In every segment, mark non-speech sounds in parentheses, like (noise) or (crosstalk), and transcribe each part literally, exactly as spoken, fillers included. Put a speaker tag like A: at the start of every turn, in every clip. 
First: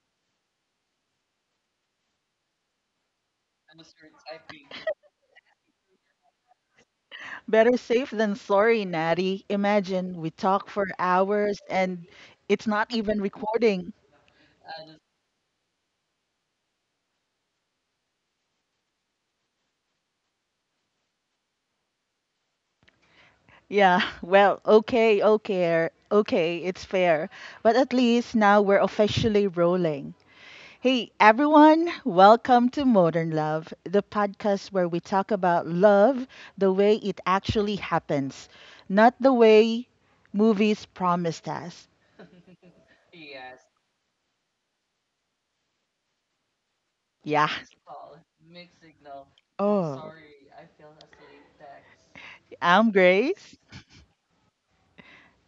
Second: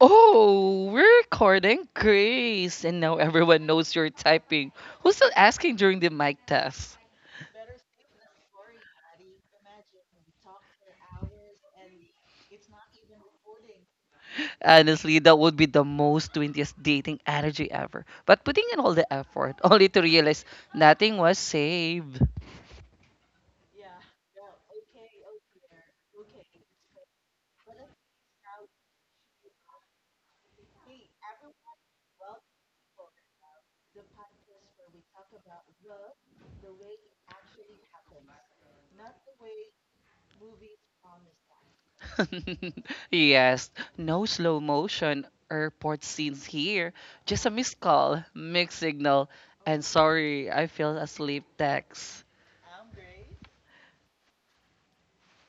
A: Oh, we're recording. Grace. And now everyone knows you're typing. Who's still asking during the mic test?
B: Better safe than sorry, Natty. Imagine we talk for hours and it's not even recording.
A: Honestly, that would be the most twentieth dating energy ever. But putting in all the effort, (laughs) only to realize nothing was saved.
B: Yeah, (laughs) well, okay, okay, er, okay, it's fair. But at least now we're officially rolling. Hey, everyone, welcome to Modern Love, the podcast where we talk about love the way it actually happens, not the way movies promised us.
A: (laughs) Yes, no slow motion airport scenes here. Just
B: Yeah.
A: a missed call, mixed signal, and
B: Oh,
A: sorry, I fell asleep text.
B: I'm Grace.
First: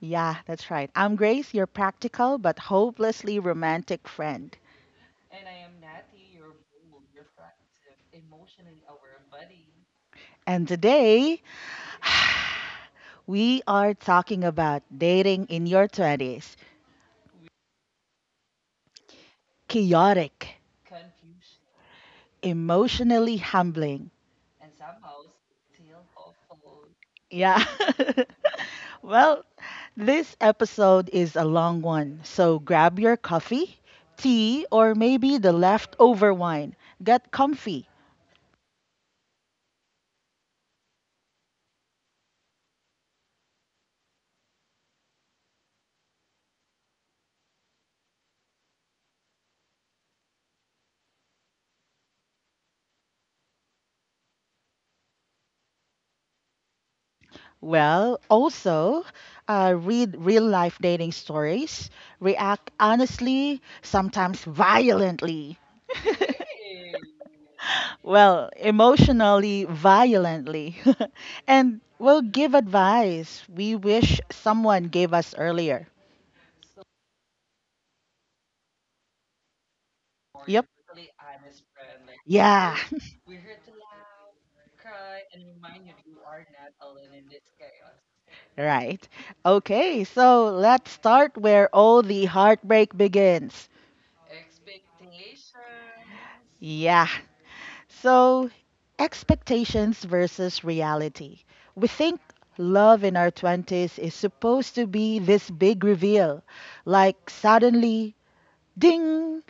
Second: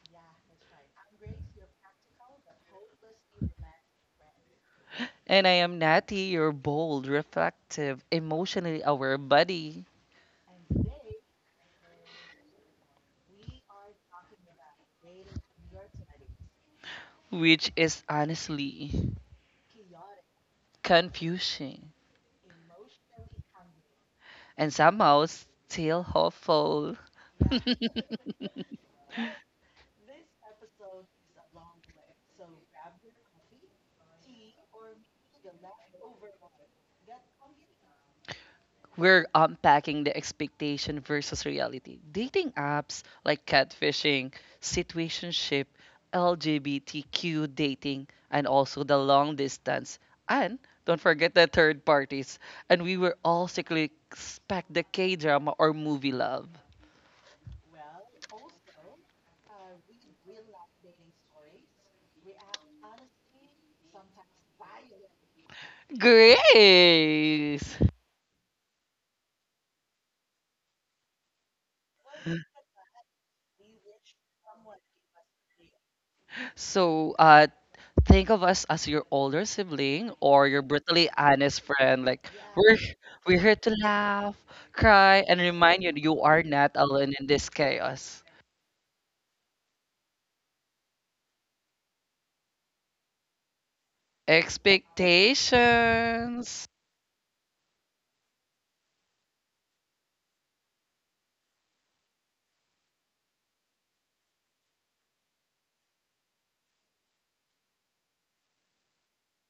B: Yeah, that's right. I'm Grace, your practical but hopelessly romantic friend.
A: And I am Natty, your bold, reflective, emotionally aware buddy,
B: And today, (sighs) we are talking about dating in your twenties.
A: which is honestly
B: Chaotic,
A: confusing
B: emotionally humbling.
A: and somehow still hopeful.
B: Yeah. (laughs)
A: (laughs)
B: well, this episode is a long one, so grab your coffee, tea, or maybe the leftover wine. Get comfy.
A: We're unpacking the expectation versus reality. Dating apps like catfishing, situationship, L G B T Q dating, and also the long distance. And don't forget the third parties. And we were all secretly expect the K drama or movie love.
B: Well, also, uh, read real life dating stories, react honestly, sometimes violently.
A: Grace.
B: Well, emotionally, violently. (laughs) And we'll give advice we wish someone gave us earlier.
A: So, uh, think of us as your older sibling or your
B: Yep.
A: brutally honest friend. Like we're
B: Yeah.
A: h- we're here to laugh, cry, and remind you you are not alone in this chaos.
B: Right. Okay, so let's start where all the heartbreak begins.
A: Expectations.
B: Yeah. So, expectations versus reality. We think love in our twenties is supposed to be this big reveal. Like, suddenly, ding,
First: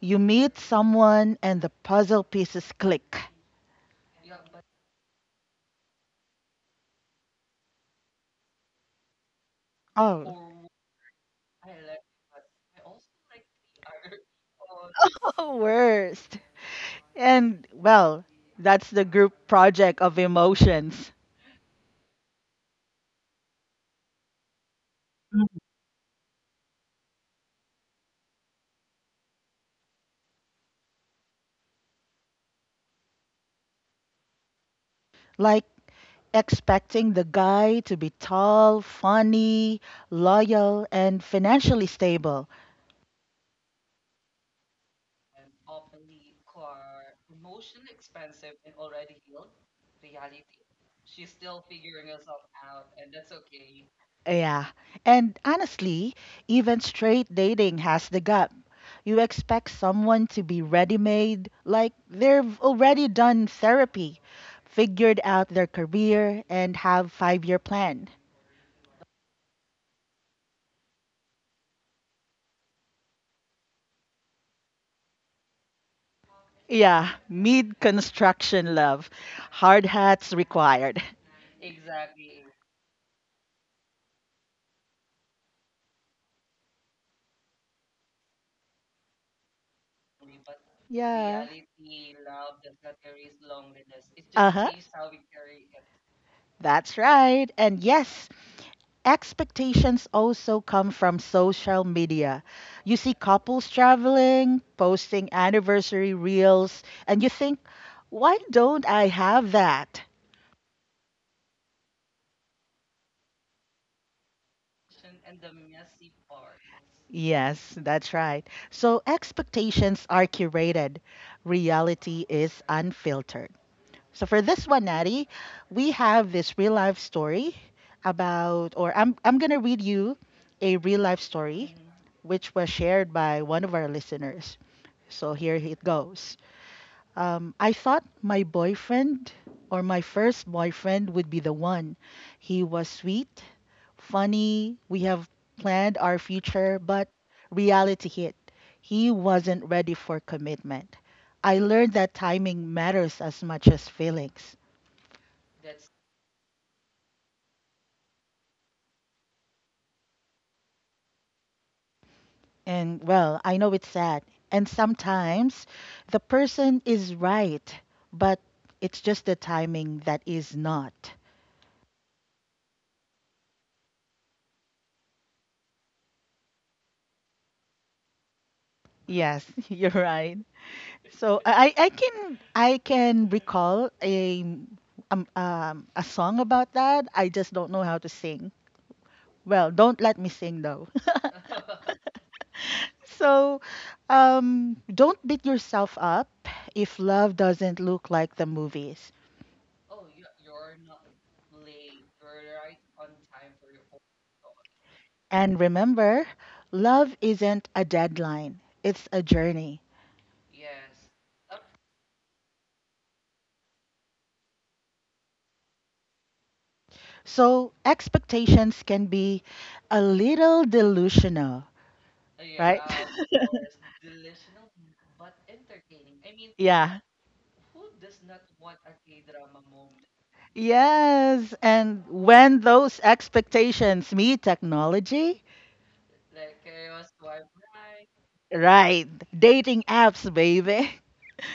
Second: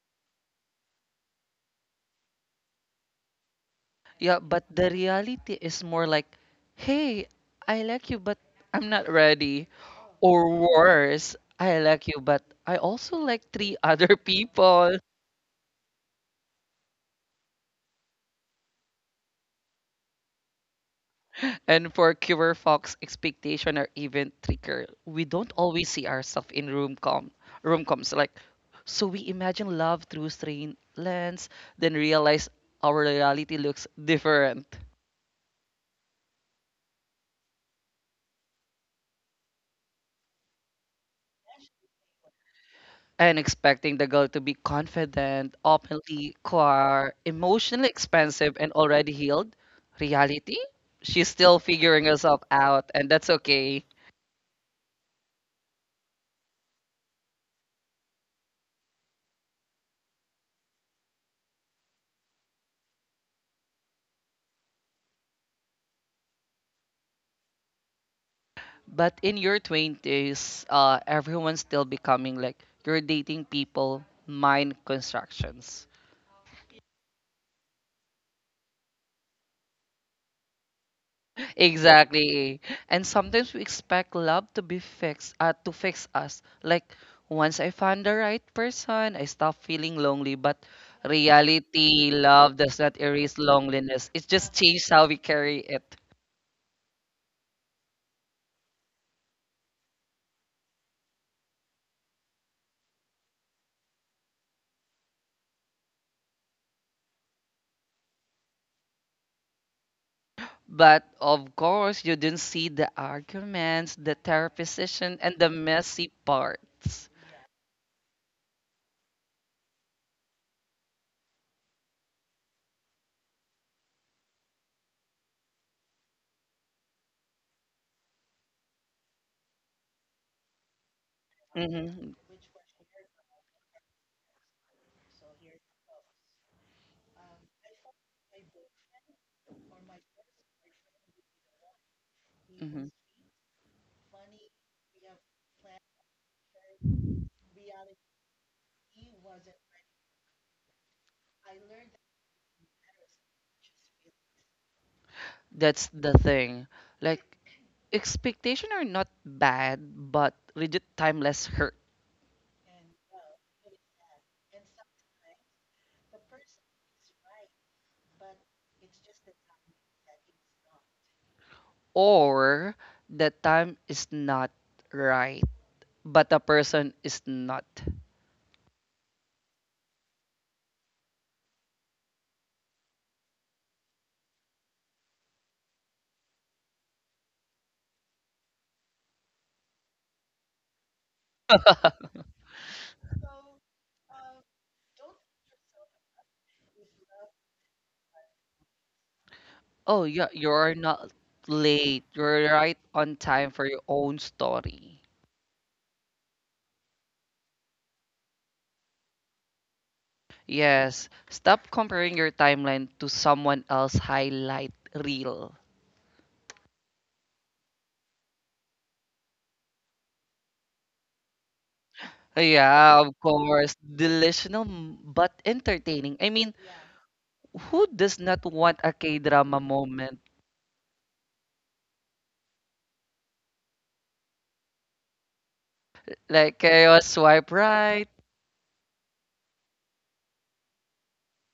B: you meet someone and the puzzle pieces click.
A: Yeah, but the reality is more like, hey, I like you, but I'm not ready. Or
B: Oh,
A: worse, I like you, but I also like three (laughs) other people.
B: (laughs) worst. And, well, that's the group project of emotions.
A: And for Cure Fox, expectation are even trickier. We don't always see ourselves in room com room coms, like, so we imagine love through strained lens, then realize our reality looks different.
B: Like expecting the guy to be tall, funny, loyal, and financially stable.
A: And expecting the girl to be confident, openly queer, emotionally expansive, and already healed. Reality? She's still figuring herself out, and that's okay.
B: Yeah. And honestly, even straight dating has the gap. You expect someone to be ready made, like they've already done therapy, figured out their career, and have five year plan.
A: But in your twenties, uh, everyone's still becoming, like, you're dating people, mind constructions.
B: Yeah, mid construction love. Hard hats required.
A: Exactly. And sometimes we expect love to be fixed, uh, to fix us. Like once I found the right person, I stop feeling lonely. But
B: Yeah.
A: reality, love does not erase loneliness. It
B: Uh
A: just
B: huh.
A: changes how we carry it.
B: That's right. And yes, expectations also come from social media. You see couples traveling, posting anniversary reels, and you think, why don't I have that?
A: But of course, you didn't see the arguments, the therapy session, and the messy parts.
B: Yes, that's right. So expectations are curated, reality is unfiltered. So for this one, Natty, we have this real life story about, or I'm I'm gonna read you a real life story,
A: Hmm.
B: which was shared by one of our listeners. So here it goes. Um, I thought my boyfriend or my first boyfriend would be the one. He was
A: Hmm.
B: sweet, funny. We have planned our future, but reality hit. He wasn't ready for commitment. I learned that timing matters as much as feelings.
A: That's the thing. Like expectation are not bad, but rigid timeless hurt,
B: And well, I know it's sad. And sometimes the person is right, but it's just the timing that is not.
A: or the time is not right, but the person is not.
B: Yes, (laughs) you're right. So I, I I can I can recall a um, um, a song about that. I just don't know how to sing. Well, don't let me sing though. (laughs) So, um, don't beat yourself up if love doesn't look like the movies.
A: Oh yeah, you're not late. You're right on time for your own story.
B: And remember, love isn't a deadline, it's a journey.
A: Yes, stop comparing your timeline to someone else's highlight reel.
B: So expectations can be a little delusional, right?
A: Yeah, of course.
B: (laughs)
A: Delusional m- but entertaining. I mean,
B: Yeah.
A: who does not want a K-drama moment?
B: Yes. And when those expectations meet technology,
A: Like chaos swipe right. (gasps)
B: right? Dating apps, baby. (laughs)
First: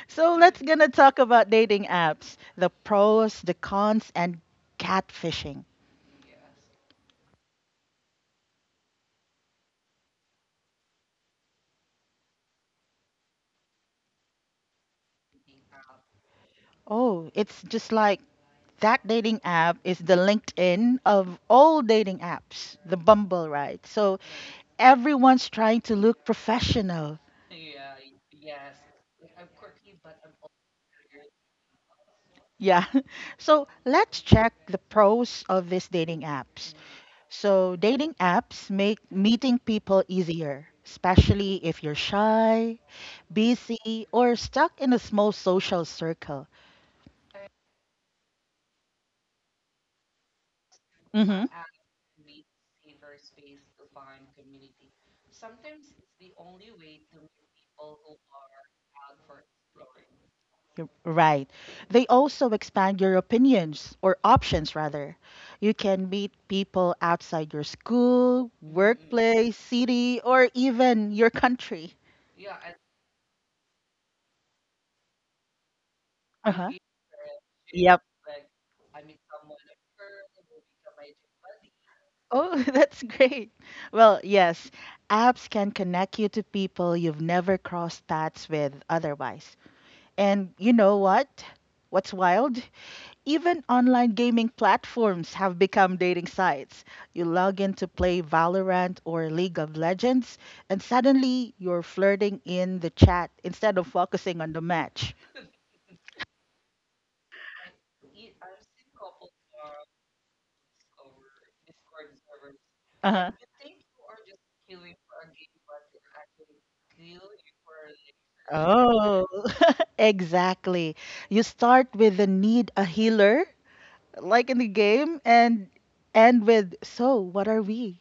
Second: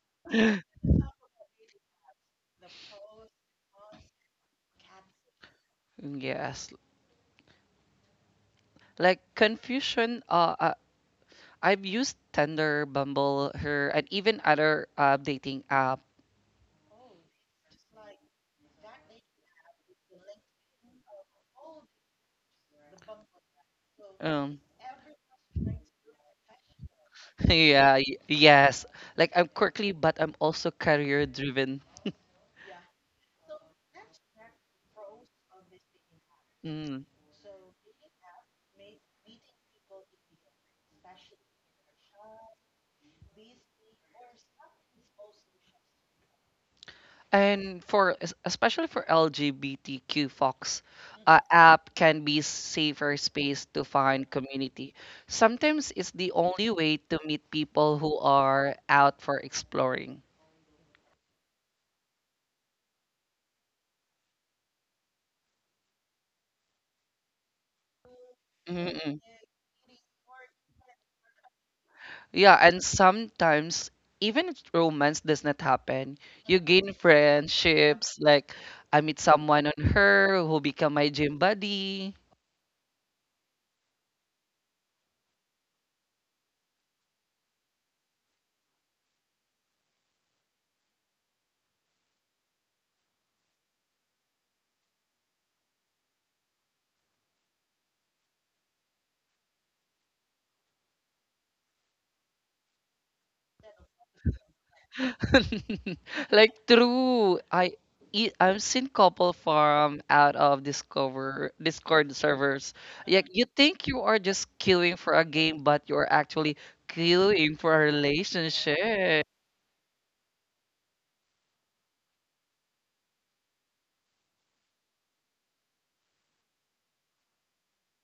B: So let's
A: (laughs)
B: gonna talk about dating apps, the pros, the cons, and catfishing.
A: Yes. Like confusion. Uh, uh, I've used Tinder, Bumble, her, and even other uh, dating app.
B: Oh, it's just like that dating app is the LinkedIn of all dating apps, the Bumble, right? So
A: Um,
B: everyone's trying to look professional.
A: (laughs) yeah. y- Yes. Like I'm quirky, but I'm also career driven.
B: Yeah. (laughs) So let's check the pros of these dating apps.
A: Mm.
B: So dating apps make meeting people easier, especially if you're shy, busy, or stuck in a small social circle.
A: And for es- especially for L G B T Q folks, uh,
B: hmm
A: app can be safer space to find community. Sometimes it's the only way to meet people who are out for exploring.
B: You're right. They also expand your opinions or options, rather. You can meet people outside your school, mm
A: Mm-mm.
B: workplace, city, or even your country.
A: Yeah, and sometimes even if romance does not happen, you
B: Uh-huh.
A: gain
B: Yep.
A: friendships. Like I meet someone on her who become my gym buddy.
B: Oh, (laughs) that's great. Well, yes, apps can connect you to people you've never crossed paths with otherwise. And you know what? What's wild? Even online gaming platforms have become dating sites. You log in to play Valorant or League of Legends, and suddenly you're flirting in the chat instead of focusing on the match.
A: (laughs) Like true, I e- I've seen couple farm out of Discover Discord servers. Like
B: Uh-huh.
A: you think you are just queuing for a game, but you're actually queuing for a relationship.
B: Oh, (laughs) exactly. You start with the need a healer, like in the game, and end with, so what are we?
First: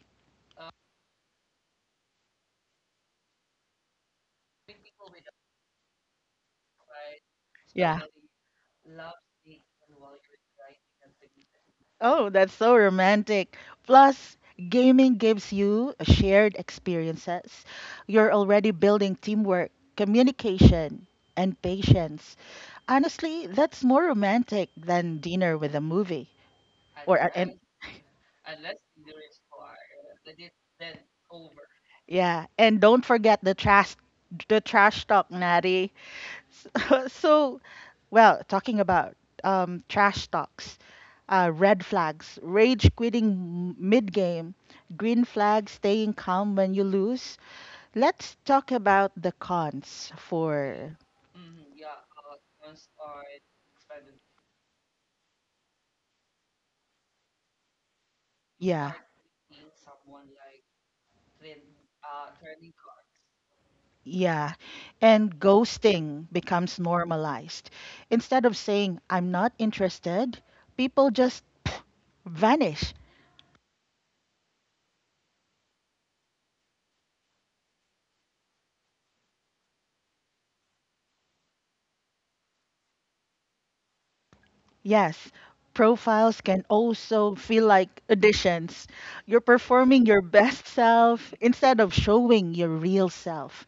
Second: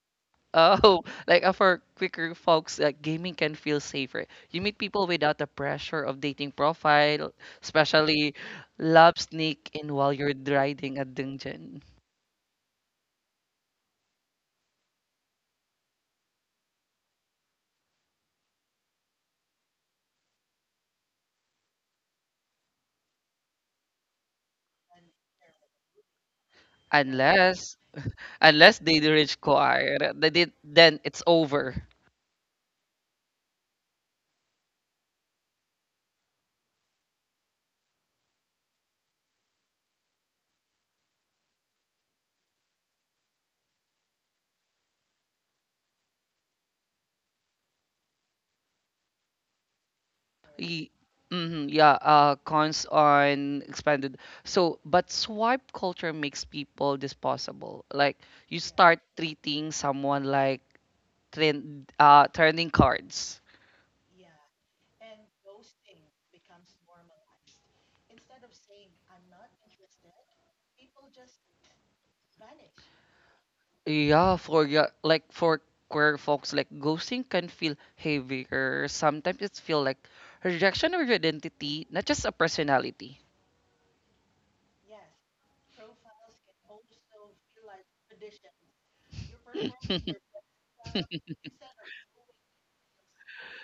A: Oh, (laughs) like, uh, for quicker folks, like gaming can feel safer. You meet people without the pressure of dating profile,
B: Yeah.
A: especially love sneak in while you're riding a dungeon.
B: Oh, that's so romantic. Plus, gaming gives you shared experiences. You're already building teamwork, communication, and patience. Honestly, that's more romantic than dinner with a movie. Or a- and
A: Unless Unless they reach choir, they did, then it's over.
B: yeah, and don't forget the trash the trash talk, Natty. (laughs) So well talking about um, trash talks, uh, red flags rage quitting mid game, green flags staying calm when you lose. Let's talk about the cons
A: Y-
B: for
A: mhm, yeah, uh, cons on expanded. So, but swipe culture makes people disposable. Like you
B: yeah
A: start treating someone like trend, uh, turning cards.
B: yeah. And ghosting becomes normalized instead of saying I'm not interested, people just vanish.
A: Yeah, for yeah, like, for queer folks, like ghosting can feel heavier. Sometimes it feel like rejection of your identity, not just a personality.
B: Yes, profiles can also feel like auditions. You're performing your best self instead of showing your real self.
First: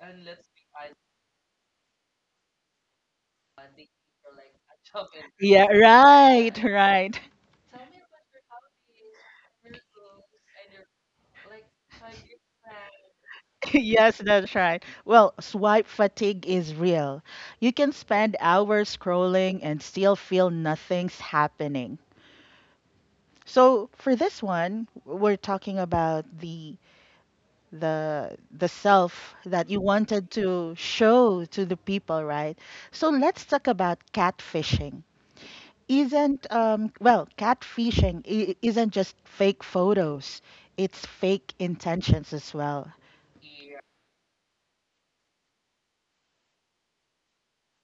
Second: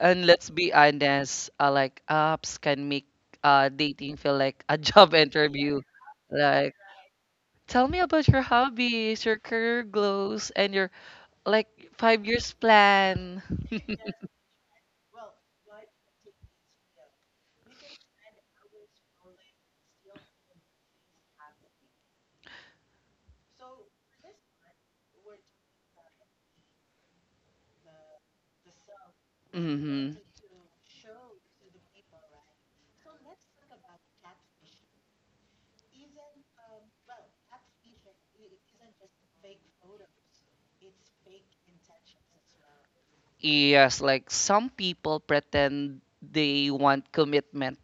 A: And let's be honest, uh, like apps can make uh, dating feel like a (laughs) job
B: Yeah,
A: interview.
B: right,
A: Like,
B: right. (laughs)
A: tell me about your hobbies, your career goals, and your, like, five years plan. (laughs)
B: Yes, that's right. Well, swipe fatigue is real. You can spend hours scrolling and still feel nothing's happening. So, for this one, we're talking about the the the self that you
A: Hmm.
B: wanted to show to the people, right? So let's talk about catfishing. Isn't um well, Catfishing i- isn't just fake photos. It's fake intentions as well.
A: Yes, like some people pretend they want commitment,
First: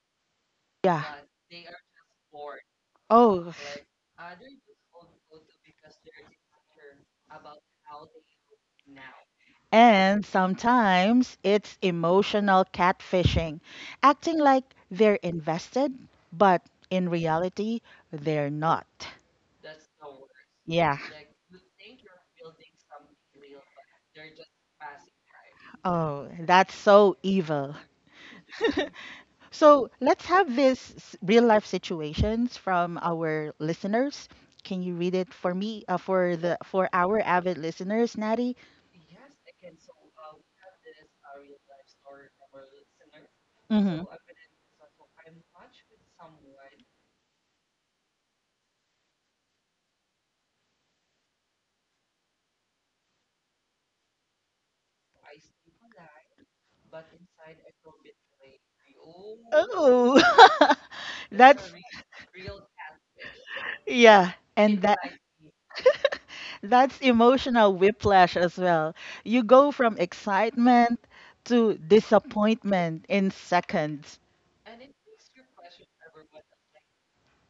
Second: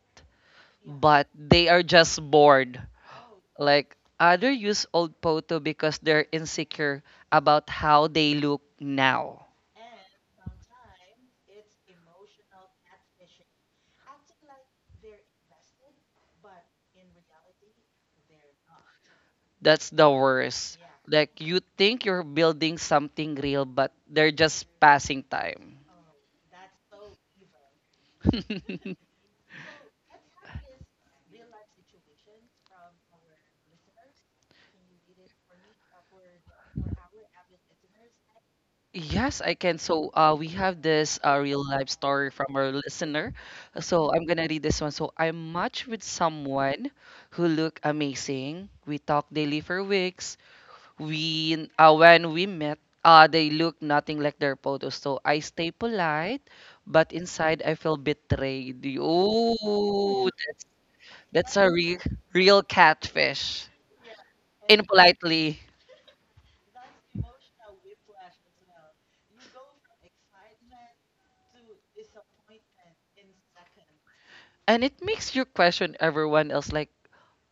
B: Yeah.
A: but they are just bored.
B: Oh,
A: Like other use old photo because they're insecure about how they look now.
B: and sometimes it's emotional catfishing, acting like they're invested, but in reality, they're not.
A: That's the worst.
B: Yeah.
A: Like you think you're building something real, but they're just passing time.
B: Oh, that's so evil.
A: (laughs)
B: So let's have this real life situations from our listeners. Can you read it for me, uh, for the for our avid listeners, Natty?
A: Yes, I can. So uh, we have this uh, real life story from our listener.
B: Mm-hmm.
A: So I'm gonna read this one. So I matched with someone who looked amazing. We talked daily for weeks. We uh, when we met, uh, they looked nothing like their photos. So I stay polite, but inside I feel betrayed. Oh,
B: Oh,
A: that's
B: (laughs)
A: a
B: that's
A: re- real catfish,
B: yeah, and that
A: impolitely.
B: that's emotional whiplash as well. You go from excitement to disappointment in seconds.
A: And it makes you question everyone else, like,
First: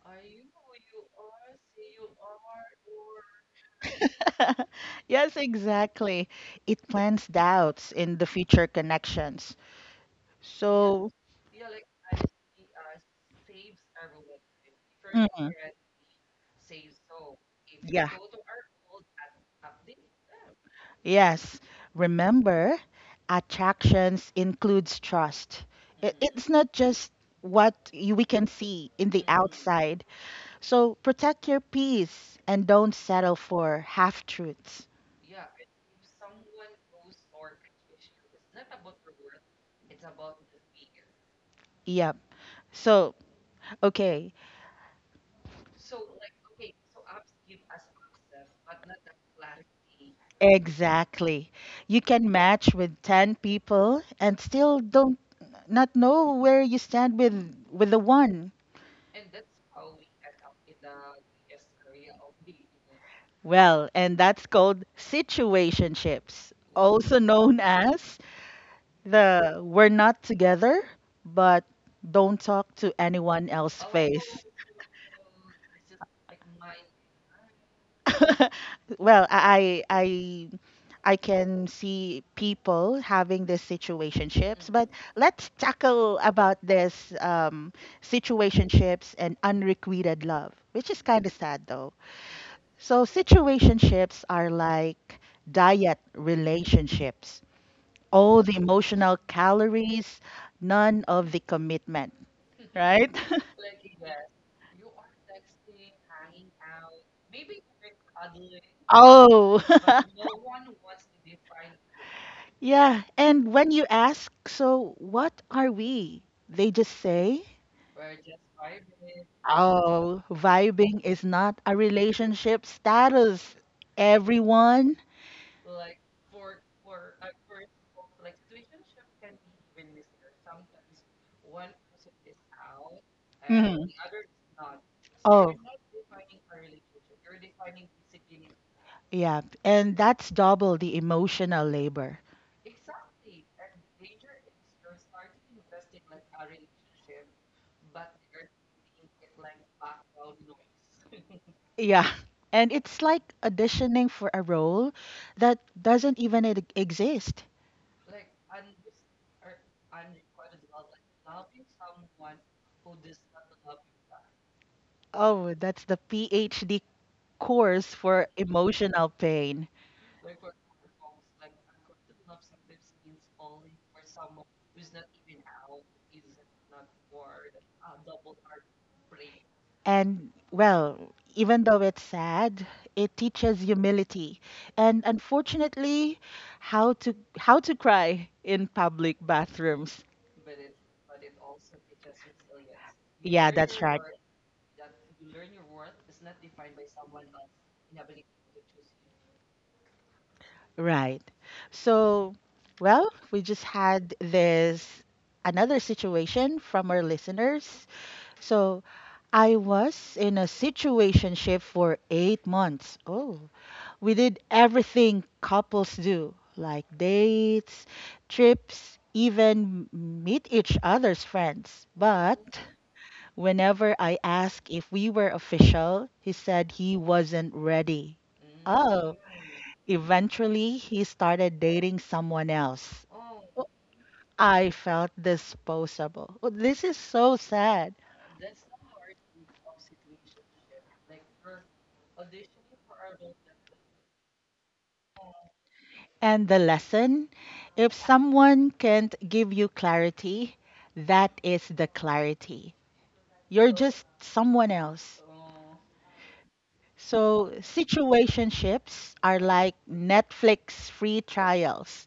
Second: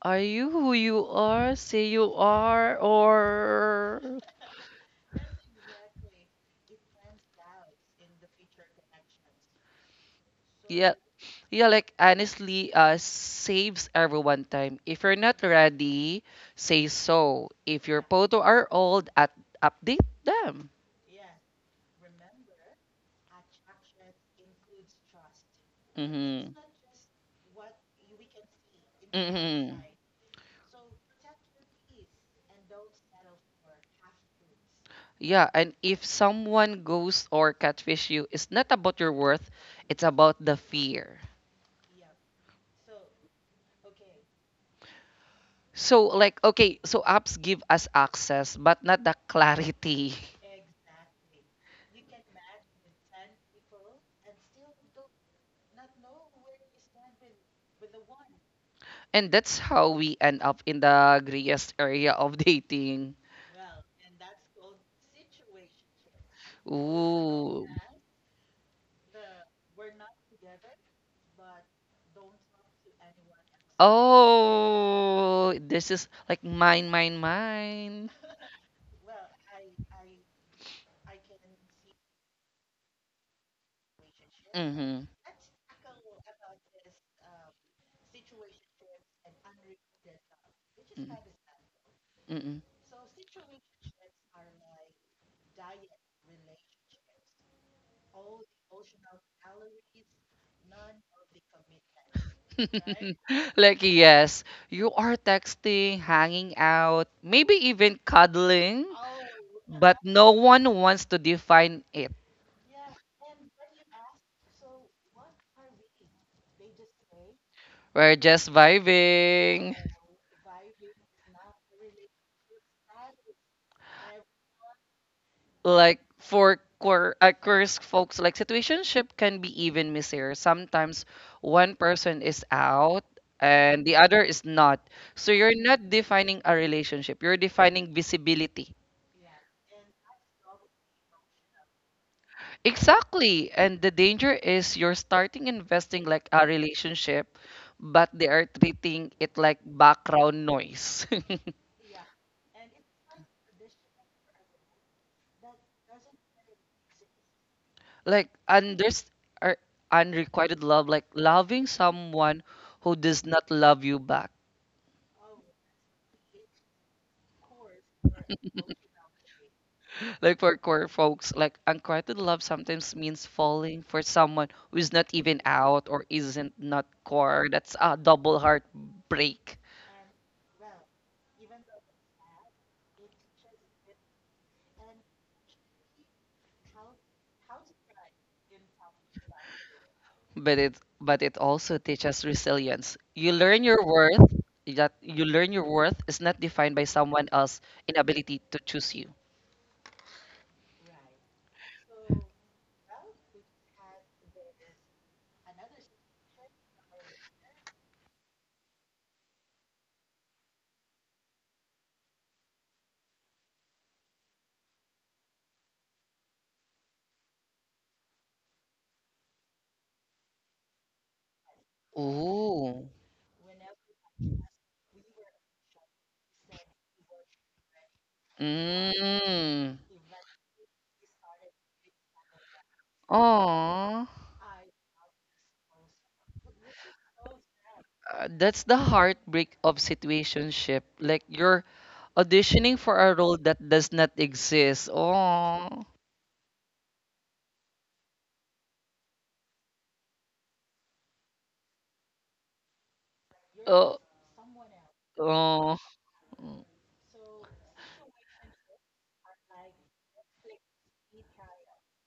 A: are you who you are? Say you are, or,
B: (laughs) Yes, exactly. It plants doubts in the future connections.
A: yeah,
B: So,
A: yeah. Like honestly, uh, saves everyone time. If you're not
B: mhm,
A: ready, say so. If your
B: yeah.
A: photo are old, at update them.
B: Yes. Remember, attractions includes trust. I- It's
A: Mm-hmm.
B: not just what you, we can see in the
A: Mm-hmm.
B: outside. So protect your peace and don't settle for half truths.
A: Yeah, and if someone goes or catfish you, it's not about your worth, it's about the fear.
B: Yep. So, okay.
A: So, like, okay, so apps give us access but not the clarity. (laughs)
B: Exactly. You can match with ten people and still don't not know where you stand with with the one.
A: And that's how we end up in the grayest area of (laughs) dating.
B: Well, and that's called situationships, also known
A: Ooh.
B: as the we're not together, but don't talk to anyone else face.
A: Oh, this is like mine, mine, mine.
B: (laughs) Well, I I I can see people having these situationships, but
A: Mm-hmm.
B: let's tackle about this um, situationships and unrequited love, which is
A: Mm-hmm.
B: kind of sad though.
A: Mm-mm.
B: So situationships are like diet relationships. All the emotional calories, none of the commitment, right?
A: (laughs) Like, yes, you are texting, hanging out, maybe even cuddling,
B: (laughs) Oh.
A: but no
B: (laughs)
A: one wants to define it.
B: Yeah, and when you ask, so what are we? They just say,
A: We're just vibing.
B: oh, vibing is not a relationship status, everyone.
A: Like for queer, uh, queer folks, like situationship can be even messier. Sometimes one person is out and
B: Mhm.
A: the other is not. So you're
B: Oh,
A: not defining a relationship. You're defining visibility.
B: yeah, and that's double the emotional labor.
A: Exactly. And the danger is you're starting investing like a relationship, but they are treating it like background noise.
B: Yeah, (laughs) and it's like auditioning for a role that doesn't even e- exist.
A: (laughs) Like unders or unrequited love, like loving someone who does not love you back.
B: Oh, that's the PhD course for emotional pain.
A: Like for core folks, like unrequited love sometimes means falling for someone who is not even out or isn't not core. That's a double heartbreak.
B: And well, even though it's sad, it teaches humility and unfortunately how to how to cry in public bathrooms.
A: but it but it also teaches resilience. You
B: Yeah,
A: learn
B: that's
A: your
B: right.
A: worth that you learn your worth is not defined by someone else's inability to choose you.
B: Right. So, well, we just had this another situation from our listeners. So, I was in a situationship for eight months. Oh, we did everything couples do, like dates, trips, even meet each other's friends. But
A: Ooh.
B: whenever I asked if we were official, he said he wasn't ready. Oh,
A: Mm.
B: eventually he started dating someone else. Oh,
A: Aw.
B: I felt disposable. Oh, this is so sad.
A: Uh, That's the heartbreak of situationship. Like you're auditioning for a role that does not exist. Oh.
B: And the lesson, if someone can't give you clarity, that is the clarity. You're
A: Oh.
B: just someone else.
A: Oh.
B: So, situationships are like Netflix free trials.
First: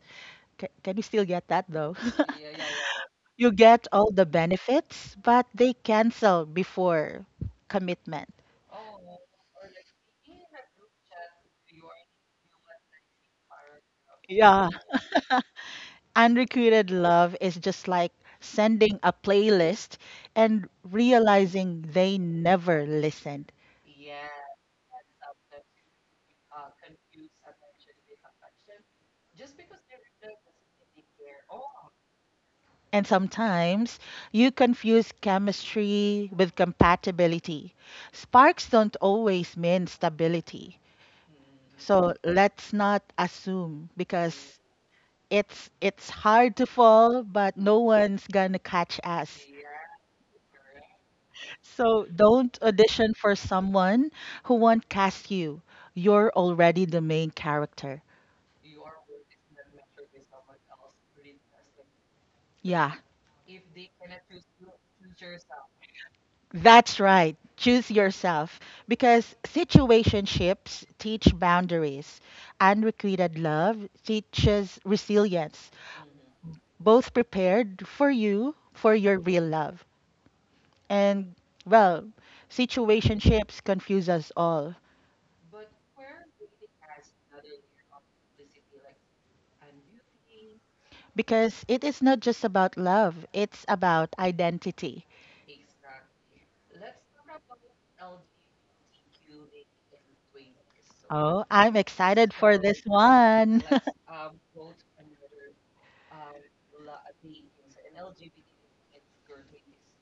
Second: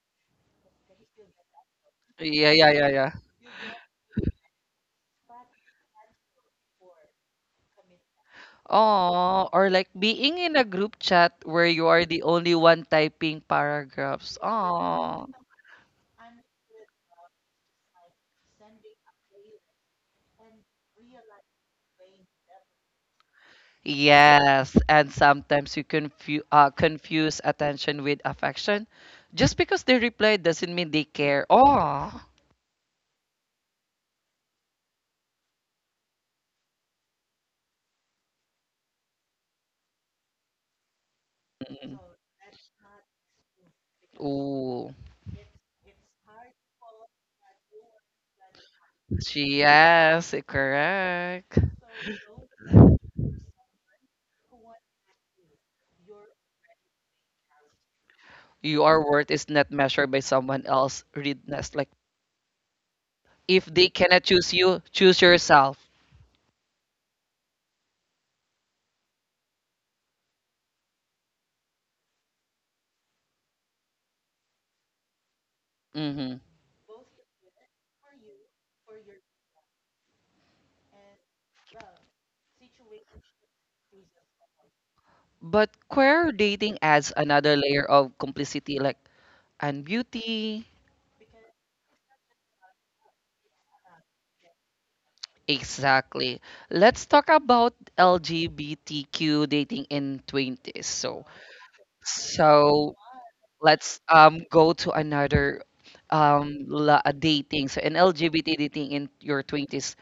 B: Ca Can you still get that though? (laughs)
A: Yeah,
B: (laughs)
A: yeah, yeah, yeah.
B: You get all the benefits, but they cancel before commitment.
A: Oh, or like being in a group chat where you are the only one typing paragraphs.
B: Yeah.
A: Oh,
B: Unrequited love is just like sending a playlist and realizing they never listened.
A: yes, and sometimes you confu- uh, confuse attention with affection. Just because they reply doesn't mean they care. Oh.
B: And sometimes you confuse chemistry with compatibility. Sparks don't always mean stability.
A: Mm.
B: So let's not assume mm, because
A: Ooh.
B: it's it's hard to fall, but no one's gonna catch us.
A: She- Yes, correct.
B: So don't audition for someone who won't cast you. You're already the main character.
A: Your worth is not measured by someone else. Readness. Like,
B: Yeah,
A: if they cannot choose you, choose yourself.
B: that's right. Choose yourself because situationships teach boundaries. Unrequited love teaches resilience,
A: Mm-hmm.
B: both prepared for you, for your real love. And well, situationships confuse us all
A: But queer dating adds another layer of complicity, like, and beauty.
B: because it is not just about love, it's about identity.
A: Exactly. Let's talk about L G B T Q dating in twenties. So,
B: Oh, I'm excited for this
A: so
B: one.
A: let's
B: (laughs)
A: um go to another um la- uh, dating. So, in L G B T dating in your twenties,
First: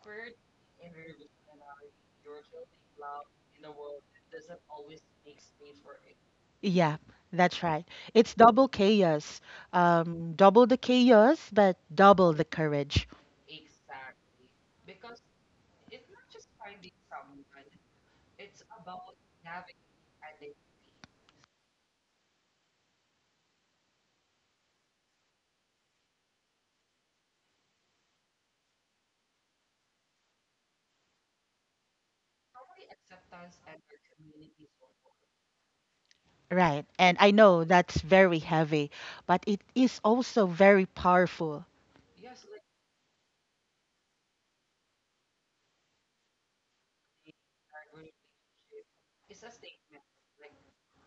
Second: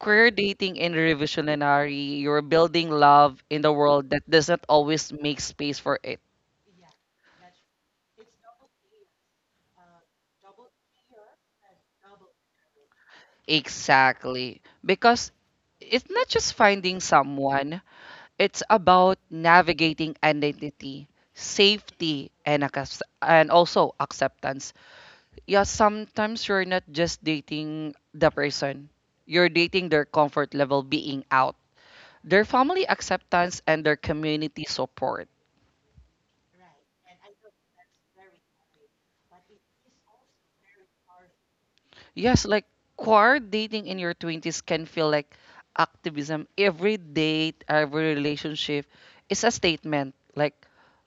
A: queer dating in revolutionary, you're building love in the world that does not always make space for it.
B: Yeah, that's right. It's double chaos. Um, double the chaos, but double the courage.
A: Exactly. Because it's not just finding someone. It's about navigating identity, safety, and, accep- and also acceptance. Yeah, sometimes you're not just dating the person, you're dating their comfort level being out, their family acceptance, and their community support.
B: Right. And I know that's very heavy, but it is also very powerful.
A: Yes, like queer dating in your twenties can feel like activism. Every date, every relationship is a statement, like,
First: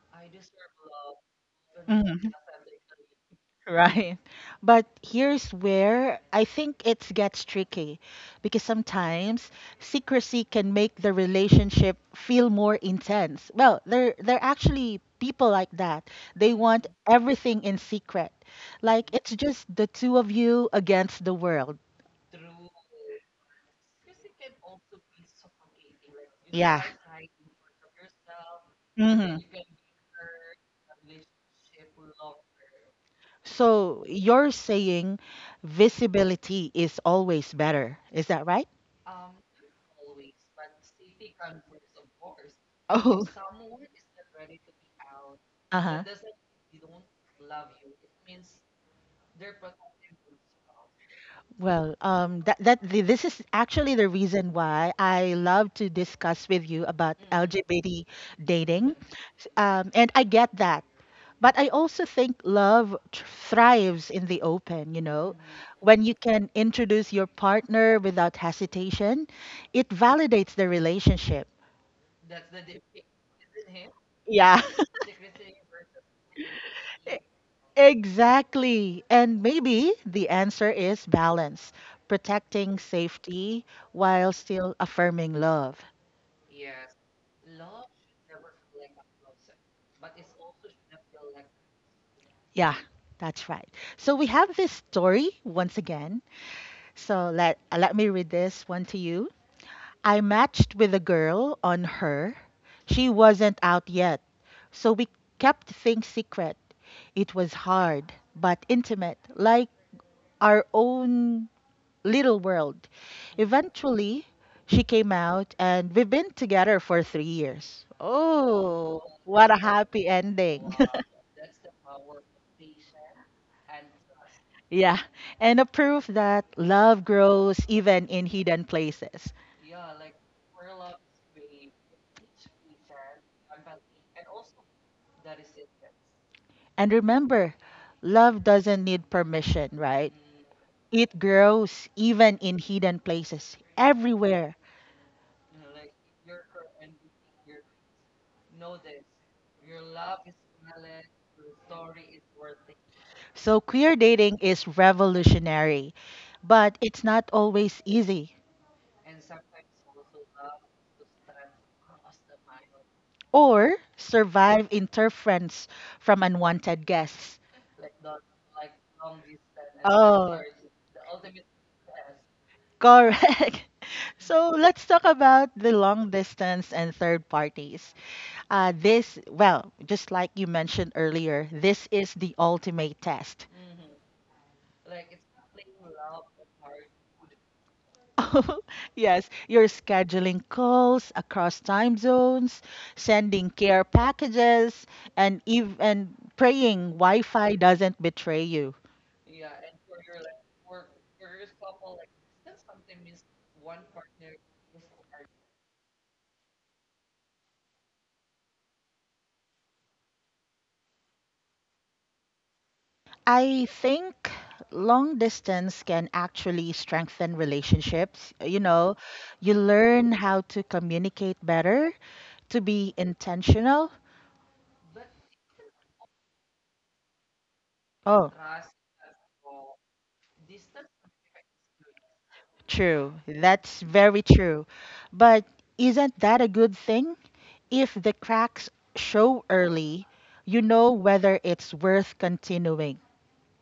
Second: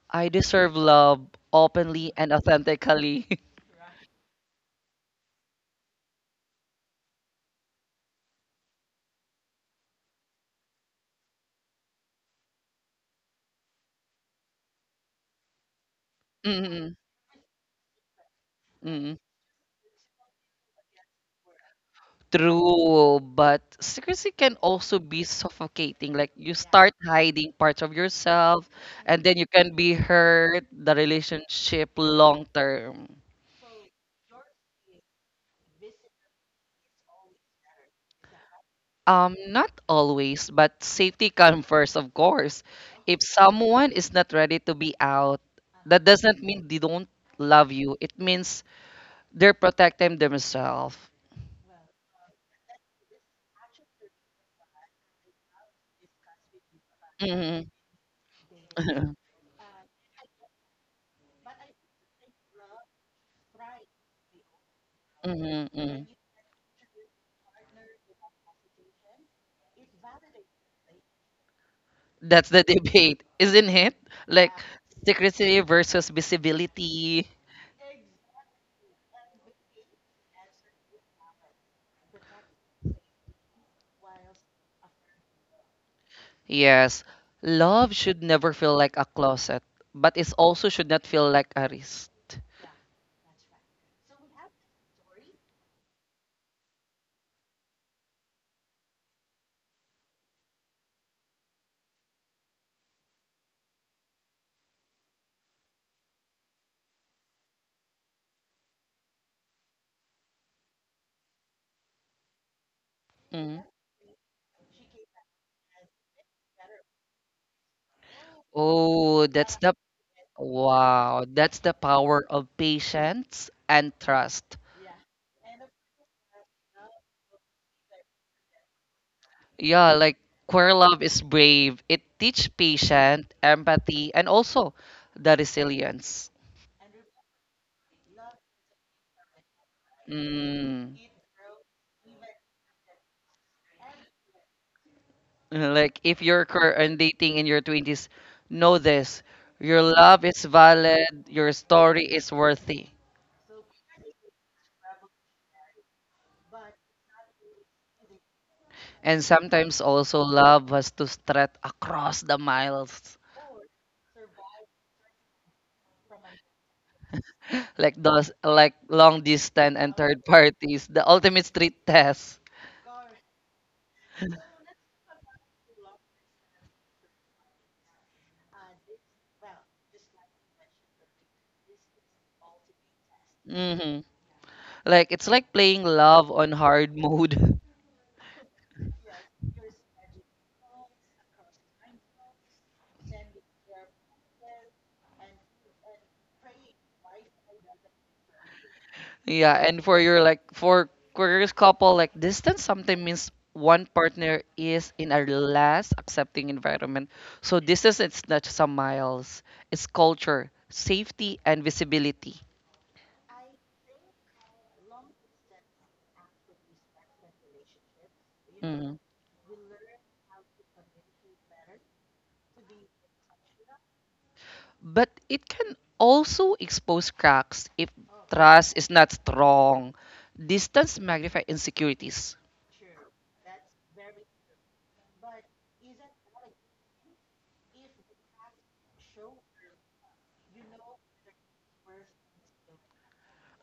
A: I deserve love openly
B: Mhm.
A: and authentically.
B: Right. But here's where I think it gets tricky because sometimes secrecy can make the relationship feel more intense. Well, they're they're actually people like that.
A: (laughs)
B: They
A: Mm-hmm.
B: want everything in secret. Like it's just the two of you against the world.
A: True, but secrecy can also be suffocating. Like you
B: Yeah.
A: start hiding parts of yourself, and then
B: hmm
A: you can be hurt the relationship long term.
B: So you're saying visibility is always better. Is that right?
A: Um, not always, but safety comes first, of course. If
B: Oh. (laughs)
A: someone is not ready to be out, that
B: Uh-huh.
A: doesn't mean they don't love you. It means they're protecting themselves.
B: Well, um, that that th- this is actually the reason why I love to discuss with you about
A: Hmm.
B: L G B T dating,
A: Hmm.
B: S- um, and I get that. But I also think love tr- thrives in the open. You know,
A: Hmm.
B: when you
A: (laughs)
B: can introduce your partner without hesitation, it validates the relationship.
A: That's the (laughs) debate, isn't it? Like
B: Yeah,
A: secrecy versus
B: (laughs) e-
A: visibility.
B: exactly. And maybe the answer is balance, protecting safety while still affirming love.
A: Yes. Love should never feel like a closet, but it also should not feel like a wrist.
B: Yeah, that's right. So we have this story once again. So let uh, let me read this one to you. I matched with a girl on her. She wasn't out yet. So we kept things secret. It was hard, but intimate, like our own little world.
A: Mm.
B: Eventually, she came out and we've been together for three years. Oh,
A: Oh,
B: what
A: that's
B: a
A: the
B: happy ending.
A: wow. That's the power
B: (laughs)
A: of patience and trust.
B: Yeah, and a proof that love grows even in hidden places.
A: Yeah, like queer love is brave. It teach patience, empathy, and also the resilience.
B: And remember, love doesn't need permission, right?
A: Mm.
B: It grows even in hidden places, everywhere.
A: Uh, Like if you're cur- and dating in your twenties, know this. Your love is valid, your story is worthy.
B: So queer dating is revolutionary, but it's not always easy.
A: And sometimes also love has to stretch across the miles.
B: Or survive interference from unwanted guests.
A: Like those, like, long distance and third
B: Oh,
A: parties, the ultimate street test.
B: correct. (laughs) So let's talk about the long distance and third parties. Uh, this, well, just like you mentioned earlier, this is the ultimate test.
A: Hmm. Like it's like playing love on hard mode. (laughs)
B: (laughs) Yes, you're scheduling calls across time zones, sending care packages, and even praying Wi-Fi doesn't betray you.
A: Yeah, and for your like for queer couple, like distance sometimes means one partner is in a less accepting environment. So distance it's not just a miles, it's culture, safety and visibility.
B: I think long distance can actually strengthen relationships. You know,
A: Mhm.
B: you learn how to communicate better, to be intentional.
A: But it can also expose cracks if
B: Oh,
A: trust is not strong. Distance magnifies insecurities.
B: true. That's very true. But isn't that a good thing? If the cracks show early, you know whether it's worth continuing.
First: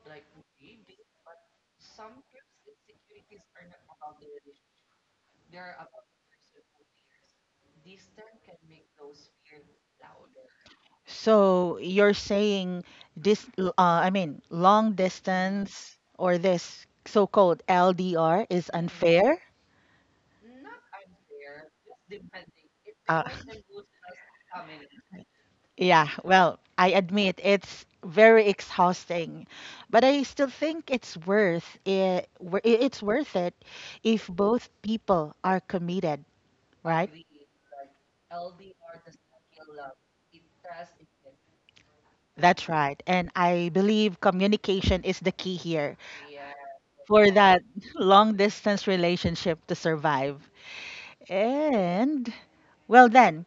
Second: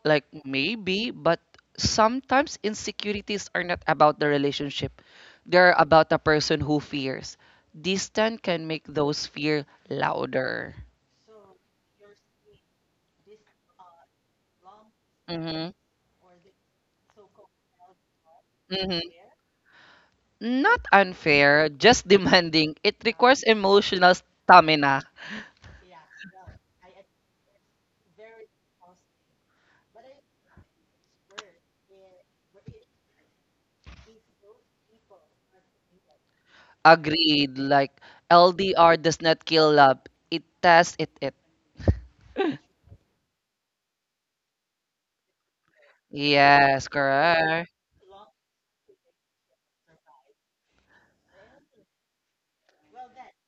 A: Like maybe, but sometimes insecurities are not about the relationship. They're about the person who fears. Distance can make those fear louder.
B: So you're saying this, uh, I mean, long
A: Hmm.
B: distance or this so-called L D R is
A: Hmm.
B: unfair?
A: Not unfair, just (laughs) demanding. It
B: Uh,
A: requires emotional stamina.
B: Yeah, well, I admit it's very exhausting, but I still think it's worth it. wor- i- It's worth it if both people are committed, right?
A: Agreed. Like L D R does not kill love. It tests it. It.
B: That's right. And I believe communication is the key here
A: Yes,
B: for that
A: correct.
B: (laughs) long distance relationship to survive. And, well, then,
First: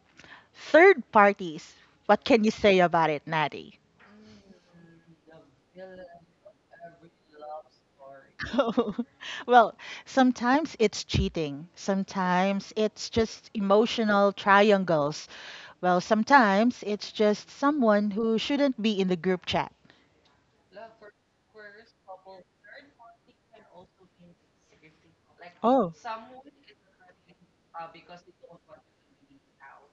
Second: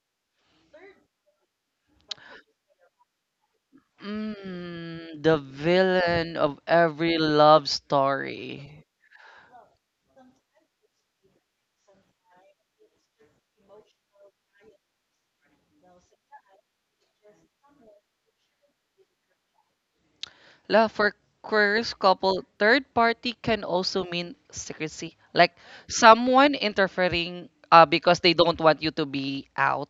B: third parties, what can you say about it, Natty?
A: Mm, the villain of every love story.
B: Oh, (laughs) well, sometimes it's cheating. Sometimes it's just emotional triangles. Well, sometimes it's just someone who shouldn't be in the group chat.
A: La, for queer couple, third party can also mean secrecy. Like
B: Oh,
A: someone interfering uh, because they don't want you to be out.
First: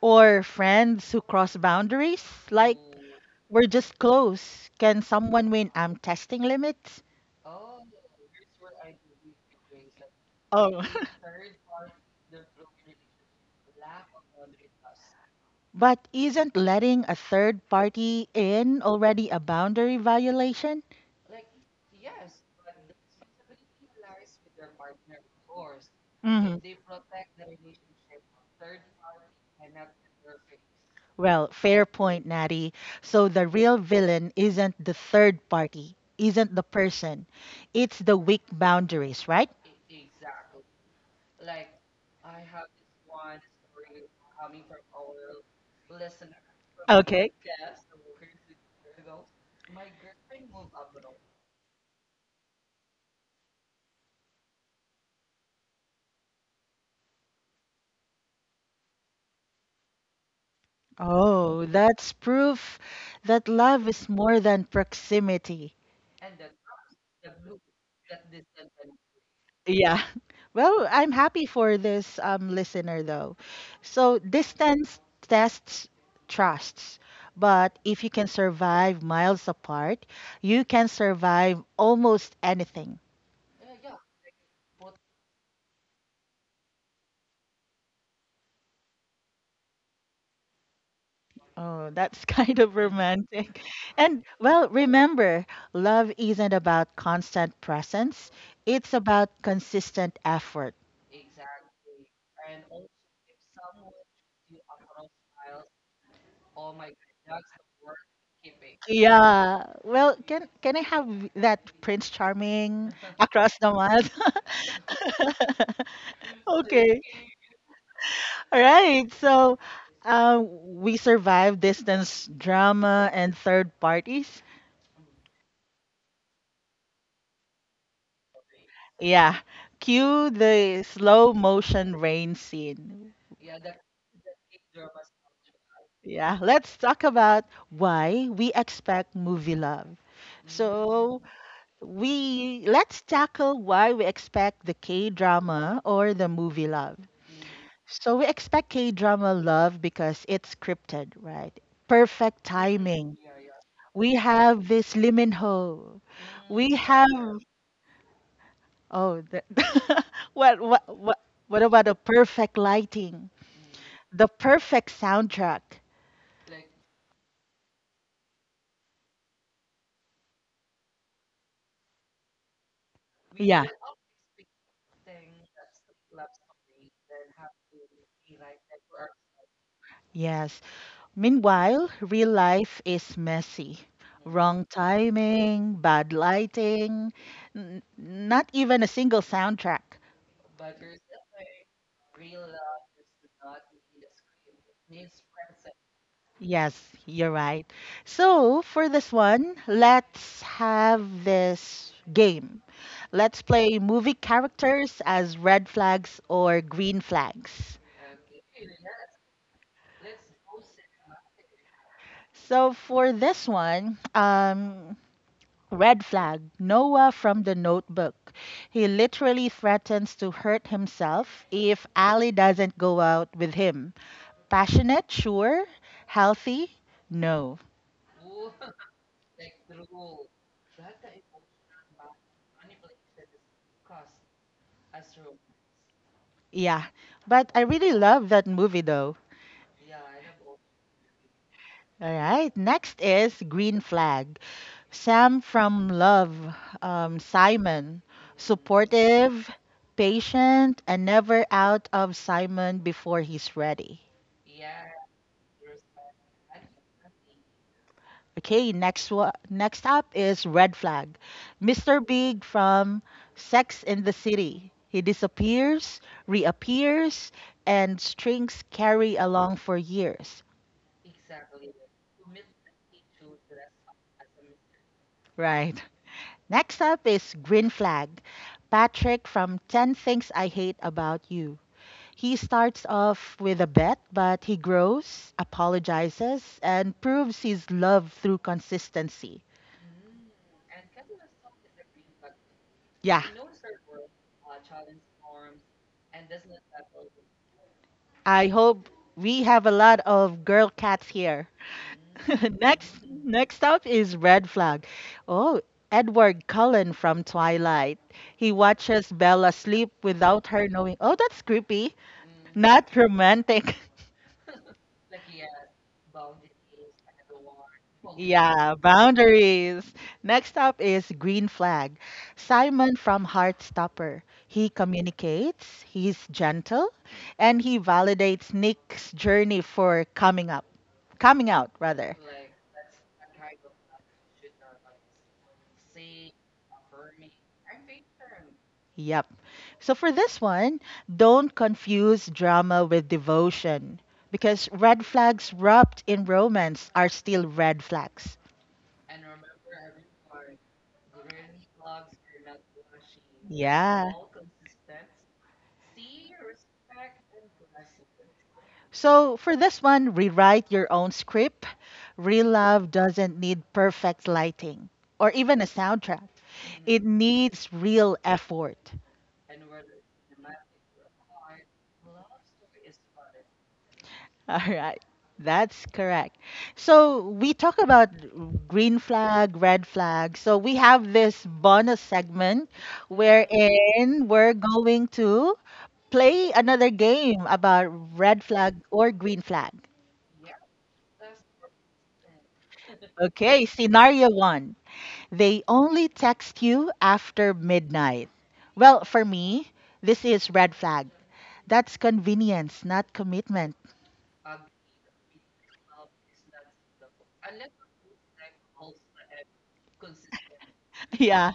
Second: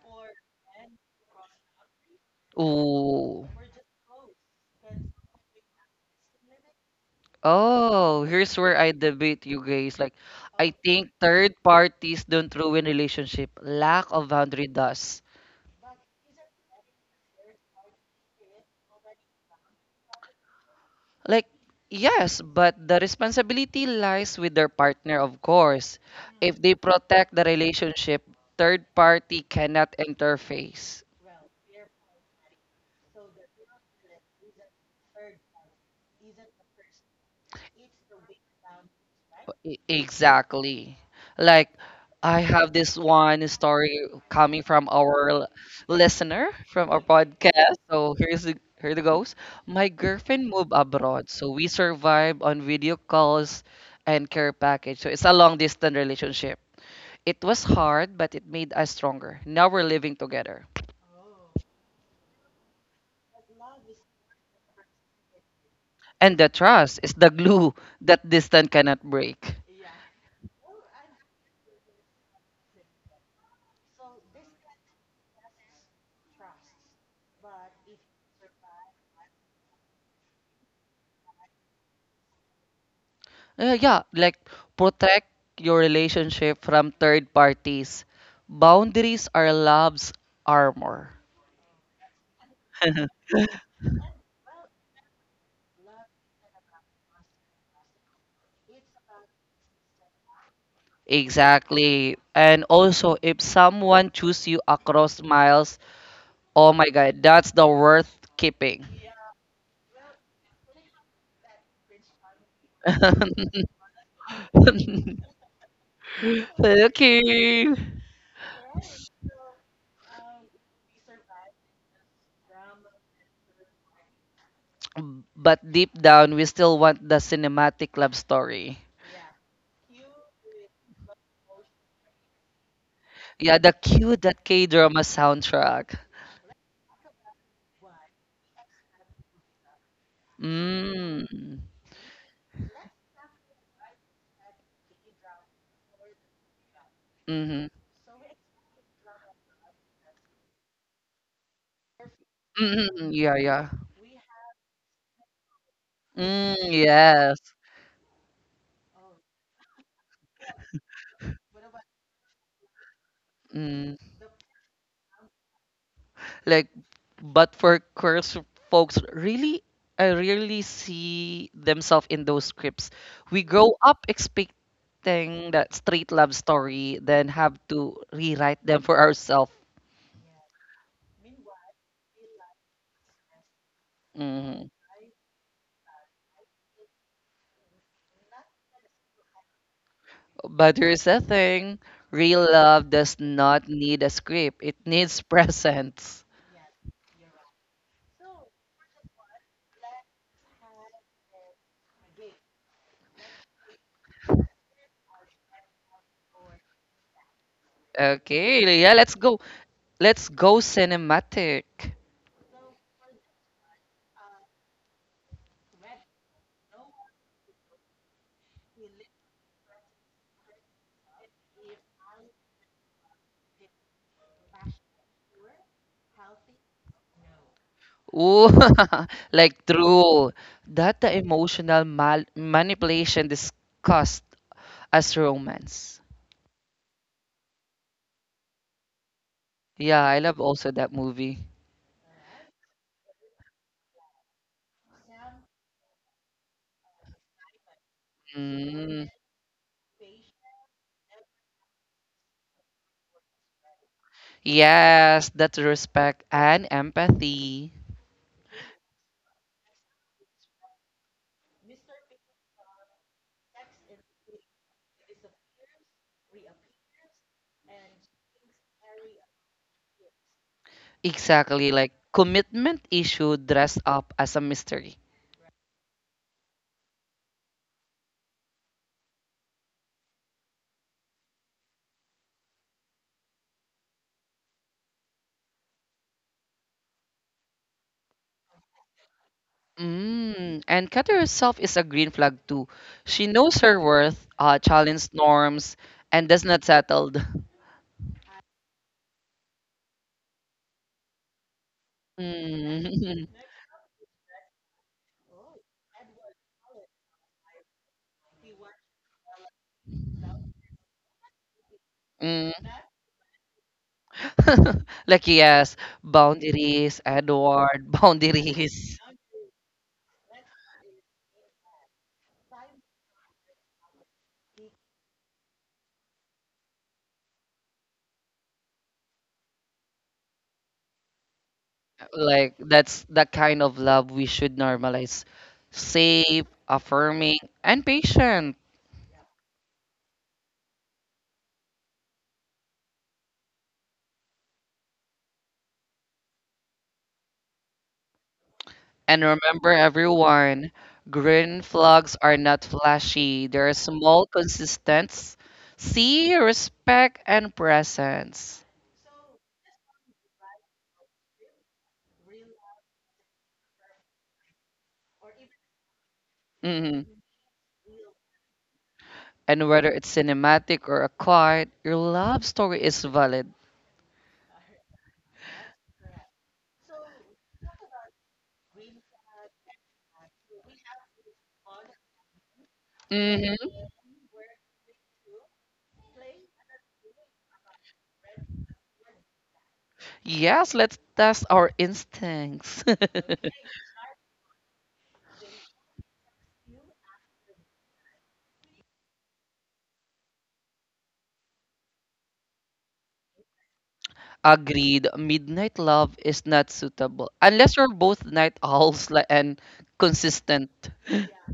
B: or friends who cross boundaries. Like,
A: Ooh.
B: we're just close. Can someone win? I'm testing limits.
A: Oh, here's where I debate you guys. Like, I
B: Oh.
A: think third
B: (laughs)
A: parties don't ruin relationship. Lack of boundary does.
B: But isn't letting a third party in already a boundary violation?
A: Like, yes, but the responsibility lies with their partner, of course.
B: Mhm.
A: If they protect the relationship, third party cannot interface.
B: Well, fair point, Natty. So the real villain isn't the third party, isn't the person. It's the weak boundaries, right?
A: E- Exactly. Like I have this one story coming from our l- listener from our
B: Okay.
A: podcast. So here's the here it goes. My girlfriend moved abroad, so we survived on video calls and care package. So it's a long distance relationship. It was hard, but it made us stronger. Now we're living together.
B: Oh, that's proof that love is more than proximity.
A: And the trust is the glue that distance cannot break.
B: Yeah. (laughs) Well, I'm happy for this um, listener though. So distance tests trusts, but if you can survive miles apart, you can survive almost anything.
A: Uh, yeah, like protect your relationship from third parties. Boundaries are love's armor.
B: Oh, that's (laughs) kind of
A: (laughs)
B: romantic. And, well, remember, love isn't about constant presence. It's about consistent effort.
A: Exactly. And also, if someone choose you across miles, oh my God, that's the worth keeping.
B: Yeah. Well, can can I have that Prince Charming (laughs) across the miles?
A: (laughs)
B: (laughs) (laughs) Okay.
A: Okay.
B: All right. So uh, we survived distance drama and third parties.
A: But deep down, we still want the cinematic love story.
B: Yeah. Cue the slow motion rain scene.
A: Yeah, the cute that K drama soundtrack.
B: Yeah. Let's talk about why we expect movie love. So
A: Mm.
B: we let's tackle why we expect the K drama or the movie love.
A: Mm-hmm.
B: So we expect K drama love because it's scripted, right? Perfect
A: Mm-hmm.
B: timing.
A: Yeah, yeah.
B: We have this Lee Min Ho.
A: Mm,
B: We have
A: yes.
B: oh, the, (laughs) what what what what about the perfect lighting?
A: Mm.
B: The perfect soundtrack.
A: Like, but for queers folks, really, I rarely see themselves in those scripts. We
B: Yeah.
A: grow up expecting that straight love story, then have to rewrite them for ourselves.
B: Yes. Meanwhile, real life is messy. Wrong
A: Mhm.
B: timing, bad lighting, n- not even a single soundtrack.
A: But here's the thing, real love does not need a script. It needs (laughs) presence.
B: Yes, you're right. So, for this one, let's have this game. Let's play movie characters as red flags or green flags.
A: Okay, yeah, let's go. Let's go cinematic.
B: So, for this one, um, red flag Noah from the notebook. He literally threatens to hurt himself if Ali doesn't go out with him. Passionate, sure. Healthy, no.
A: Ooh, (laughs) like true. That the emotional mal manipulation discussed as romance.
B: Yeah. But I really love that movie though.
A: Yeah, I love also that movie.
B: All right. Next is Green Flag. Sam from Love. Um, Simon.
A: Mm,
B: Supportive, patient, and never out of Simon before he's ready.
A: yes, that's respect and empathy.
B: Okay, next one. Next up is Red Flag. Mister Big from Sex in the City. He disappears, reappears, and strings carry along for years.
A: Exactly, like commitment issue dressed up as a mystery.
B: Right. Next up is Green Flag, Patrick from ten Things I Hate About You. He starts off with a bet, but he grows, apologizes, and proves his love through consistency.
A: Mm, and Kata herself is a green flag too.
B: Yeah,
A: She knows her worth, uh, challenges norms, and does not settle. (laughs)
B: I hope we have a lot of girl cats here. (laughs) Next,
A: Mm,
B: next up is Red Flag. Oh, Edward Cullen from Twilight. He watches Bella sleep without her knowing. Oh, that's creepy.
A: (laughs)
B: Not romantic. (laughs)
A: (laughs) like yes, boundaries, Edward, (laughs)
B: Yeah,
A: boundaries.
B: boundaries. Next up is green flag. Simon from Heartstopper. He communicates, he's gentle, and he validates Nick's journey for coming up, coming out rather.
A: Like that's the kind of love we should normalize. Safe, affirming, and patient.
B: Yep. So for this one, don't confuse drama with devotion because red flags wrapped in romance are still red flags.
A: And remember everyone, green flags are not flashy. They're
B: Yeah.
A: small, consistent. See, respect, and presence.
B: So for this one, rewrite your own script. Real love doesn't need perfect lighting or even a soundtrack. It
A: Mhm.
B: needs real effort.
A: And whether it's cinematic or a quiet, your love story is valid.
B: (laughs) All right. That's correct. So we talk about green flag, red flag. So we have this bonus segment
A: Mm-hmm.
B: wherein we're going to play another game about red flag or green flag.
A: Yes, let's test our instincts. (laughs)
B: Okay, scenario one. They only text you after midnight. Well, for me, this is red flag. That's convenience, not commitment. (laughs)
A: Agreed. Midnight love is not suitable unless you're both night owls li- and consistent.
B: Yeah.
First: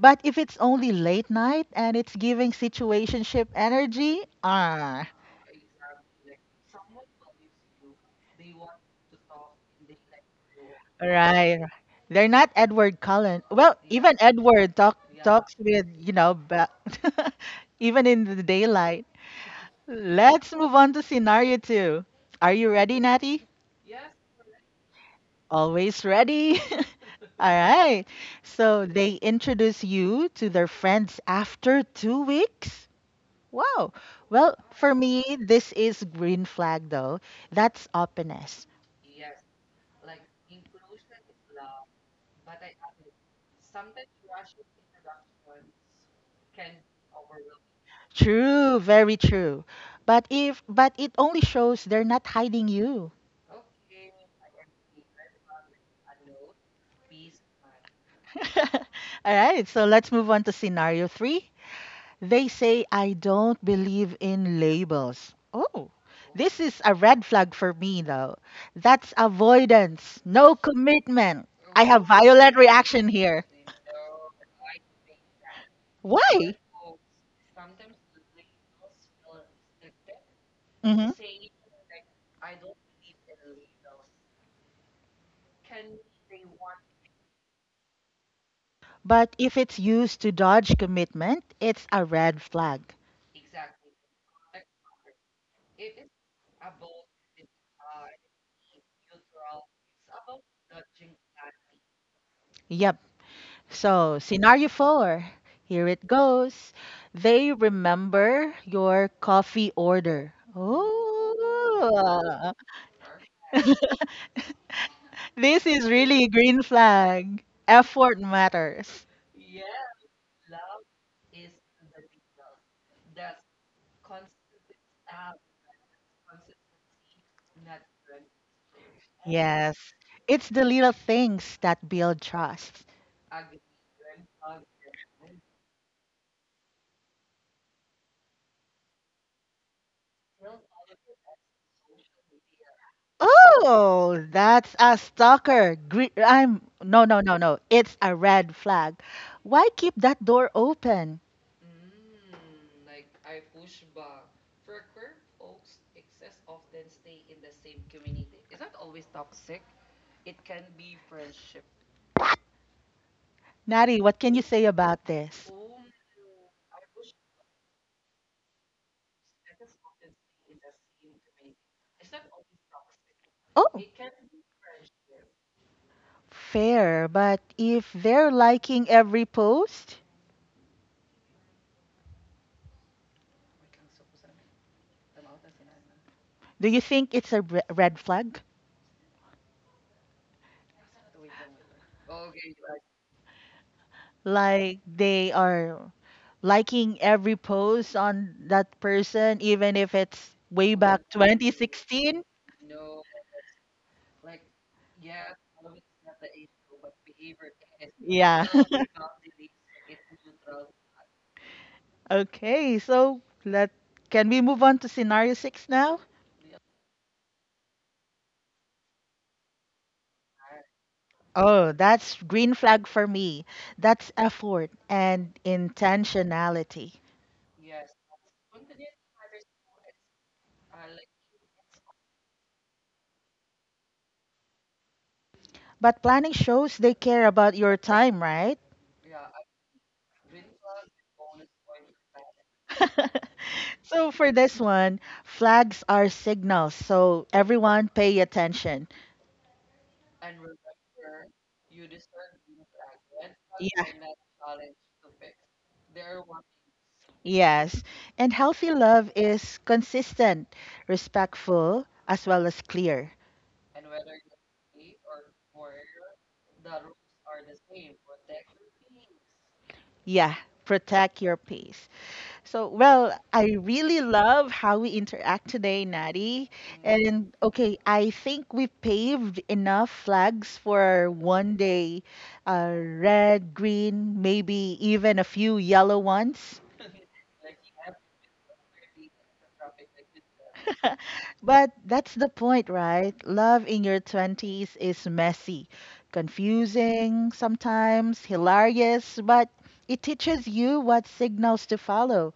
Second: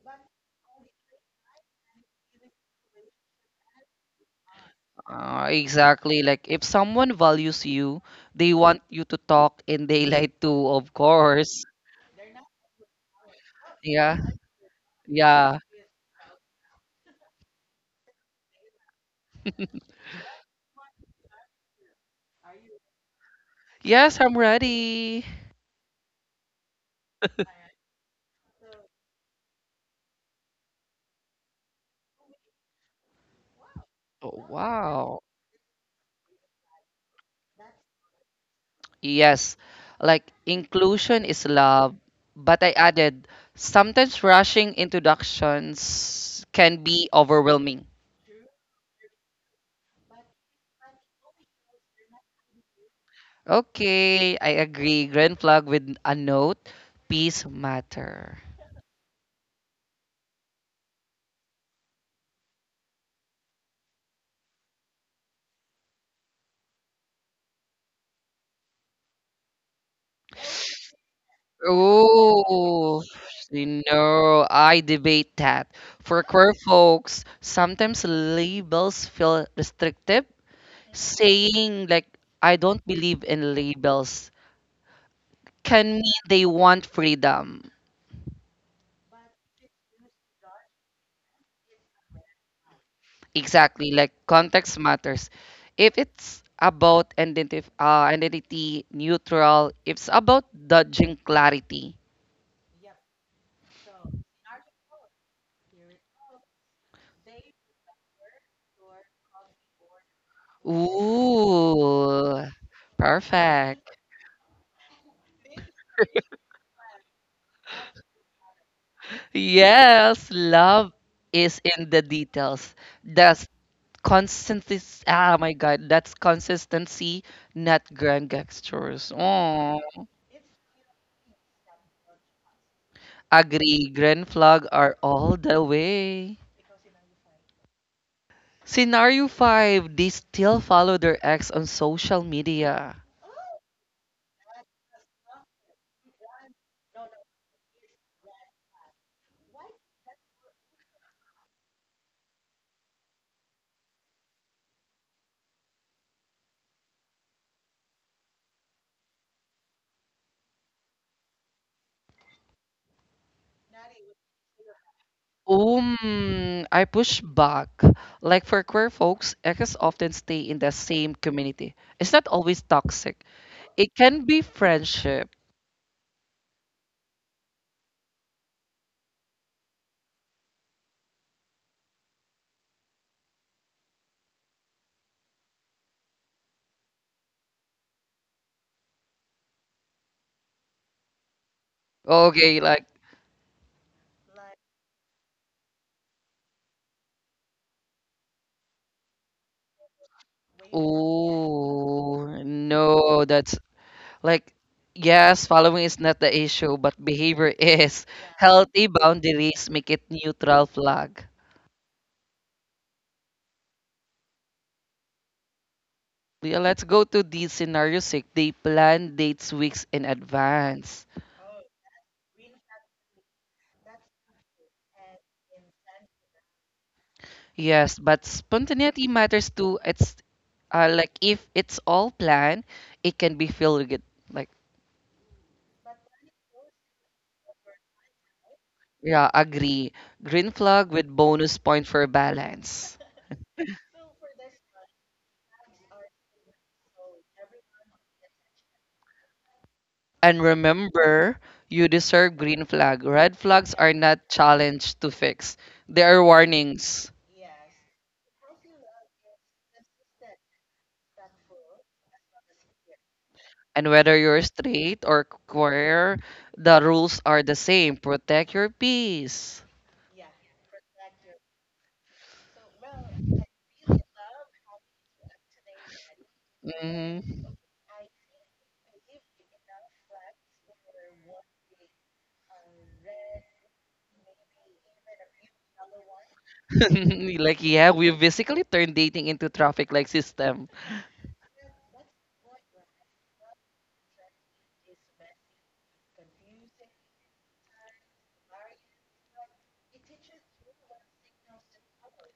B: But if it's only late night and it's giving situationship energy, ah,
A: Uh, exactly. Like if someone values you, they want you to talk in daylight too, of
B: right.
A: course.
B: They're not Edward Cullen. Well, even
A: Yeah.
B: Edward talk, talks
A: Yeah.
B: with, you know, ba- (laughs) even in the daylight. Let's move on to scenario two. Are you ready, Natty?
A: Yes, I'm ready.
B: Always ready. (laughs) All right. So they introduce you to their friends after two weeks. Wow.
A: Oh,
B: Well, for
A: wow.
B: me, this is green flag though. That's openness.
A: Yes, like inclusion is love, but I added sometimes rushing introductions can be overwhelming.
B: True, very true. But if but it only shows they're not hiding you.
A: Okay, I agree. Grand flag with a note. Peace matter.
B: (laughs) All right. So let's move on to scenario three. They say I don't believe in labels. Oh, this is a red flag for me though. That's avoidance, no commitment. I have violent
A: Oh,
B: reaction here.
A: you know, I debate that. For queer
B: Why?
A: folks, sometimes labels feel restrictive.
B: hmm
A: Saying like I don't believe in labels can mean they want freedom.
B: But if it's used to dodge commitment, it's a red flag.
A: Exactly, like context matters. If it's about identity, uh, identity neutral, if it's about dodging clarity.
B: Yep. So, scenario four, here it goes. They remember your coffee order.
A: Ooh,
B: Oh,
A: perfect.
B: this is really green flag. Effort matters.
A: Yes, love is in the details. That's consistency. Ah, my God, that's consistency, not grand gestures.
B: Yes.
A: Oh,
B: It's the little things that build trust.
A: agree. Grand flag are all the way. Scenario five, they still follow their ex on social media.
B: Oh, that's a stalker. Gre- I'm No, no, no, no. It's a red flag. Why keep that door open? Nari, what can you say about this?
A: Um, I push back. Like for queer folks, exes often stay in the same community. It's not always toxic.
B: Oh,
A: It can be friendship.
B: fair, but if they're liking every post, do you think it's a re- red flag?
A: Okay, like,
B: Like they are liking every post on that person, even if it's way back twenty sixteen.
A: oh, no, that's like, yes, following is not the issue, but behavior (laughs) is.
B: Yeah.
A: Healthy
B: (laughs)
A: boundaries make it neutral flag.
B: Okay, so let can we move on to scenario six now?
A: Yeah, let's go to the scenario six. They plan dates weeks in advance.
B: Oh, that's green flag for me. That's effort and intentionality.
A: Yes, but spontaneity matters too. It's uh, like if it's all planned, it can be filled with like
B: But planning shows they care about your time, right?
A: yeah, agree. Green flag with bonus point for balance.
B: (laughs) So for this one, flags are signals, so everyone pay attention.
A: And remember, you deserve green flag. Red flags
B: Yeah.
A: are not challenge to fix. They are warnings.
B: Yes. And healthy love is consistent, respectful, as well as clear.
A: And whether you're straight or queer, the rules are the same. Protect your peace.
B: Yeah. Protect your peace. So, well, I really love how we interact today, Natty. And
A: Mhm.
B: okay, I think we paved enough flags for one day, uh, red, green, maybe even a few yellow ones.
A: (laughs) Like yeah, we've basically turned dating into traffic like system,
B: But that's the point, right? Love in your twenties is messy, confusing, sometimes hilarious, but it teaches you what signals to follow.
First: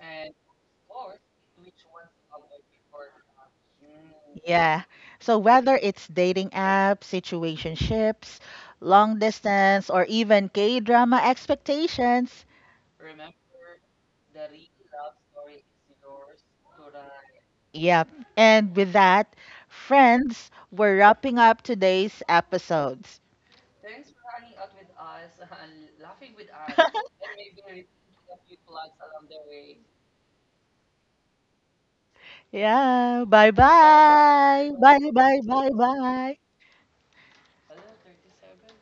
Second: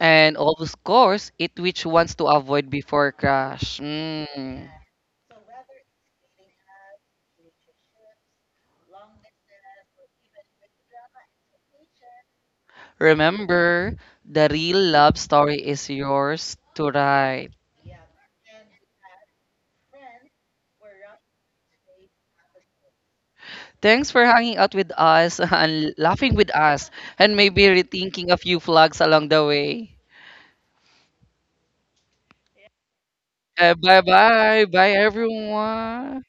A: and of course, it which wants to avoid before crash. Mm.
B: Yeah. So whether it's dating apps, situationships, long distance, or even K-drama expectations.
A: Remember, the real love story is yours to write.
B: Yep. And with that, friends, we're wrapping up today's episode.
A: Thanks for
B: (laughs)
A: hanging
B: (laughs)
A: out with us (laughs) and laughing with us and maybe rethinking a few flags along the way.
B: Yeah. Bye
A: Uh,
B: bye.
A: bye bye bye everyone.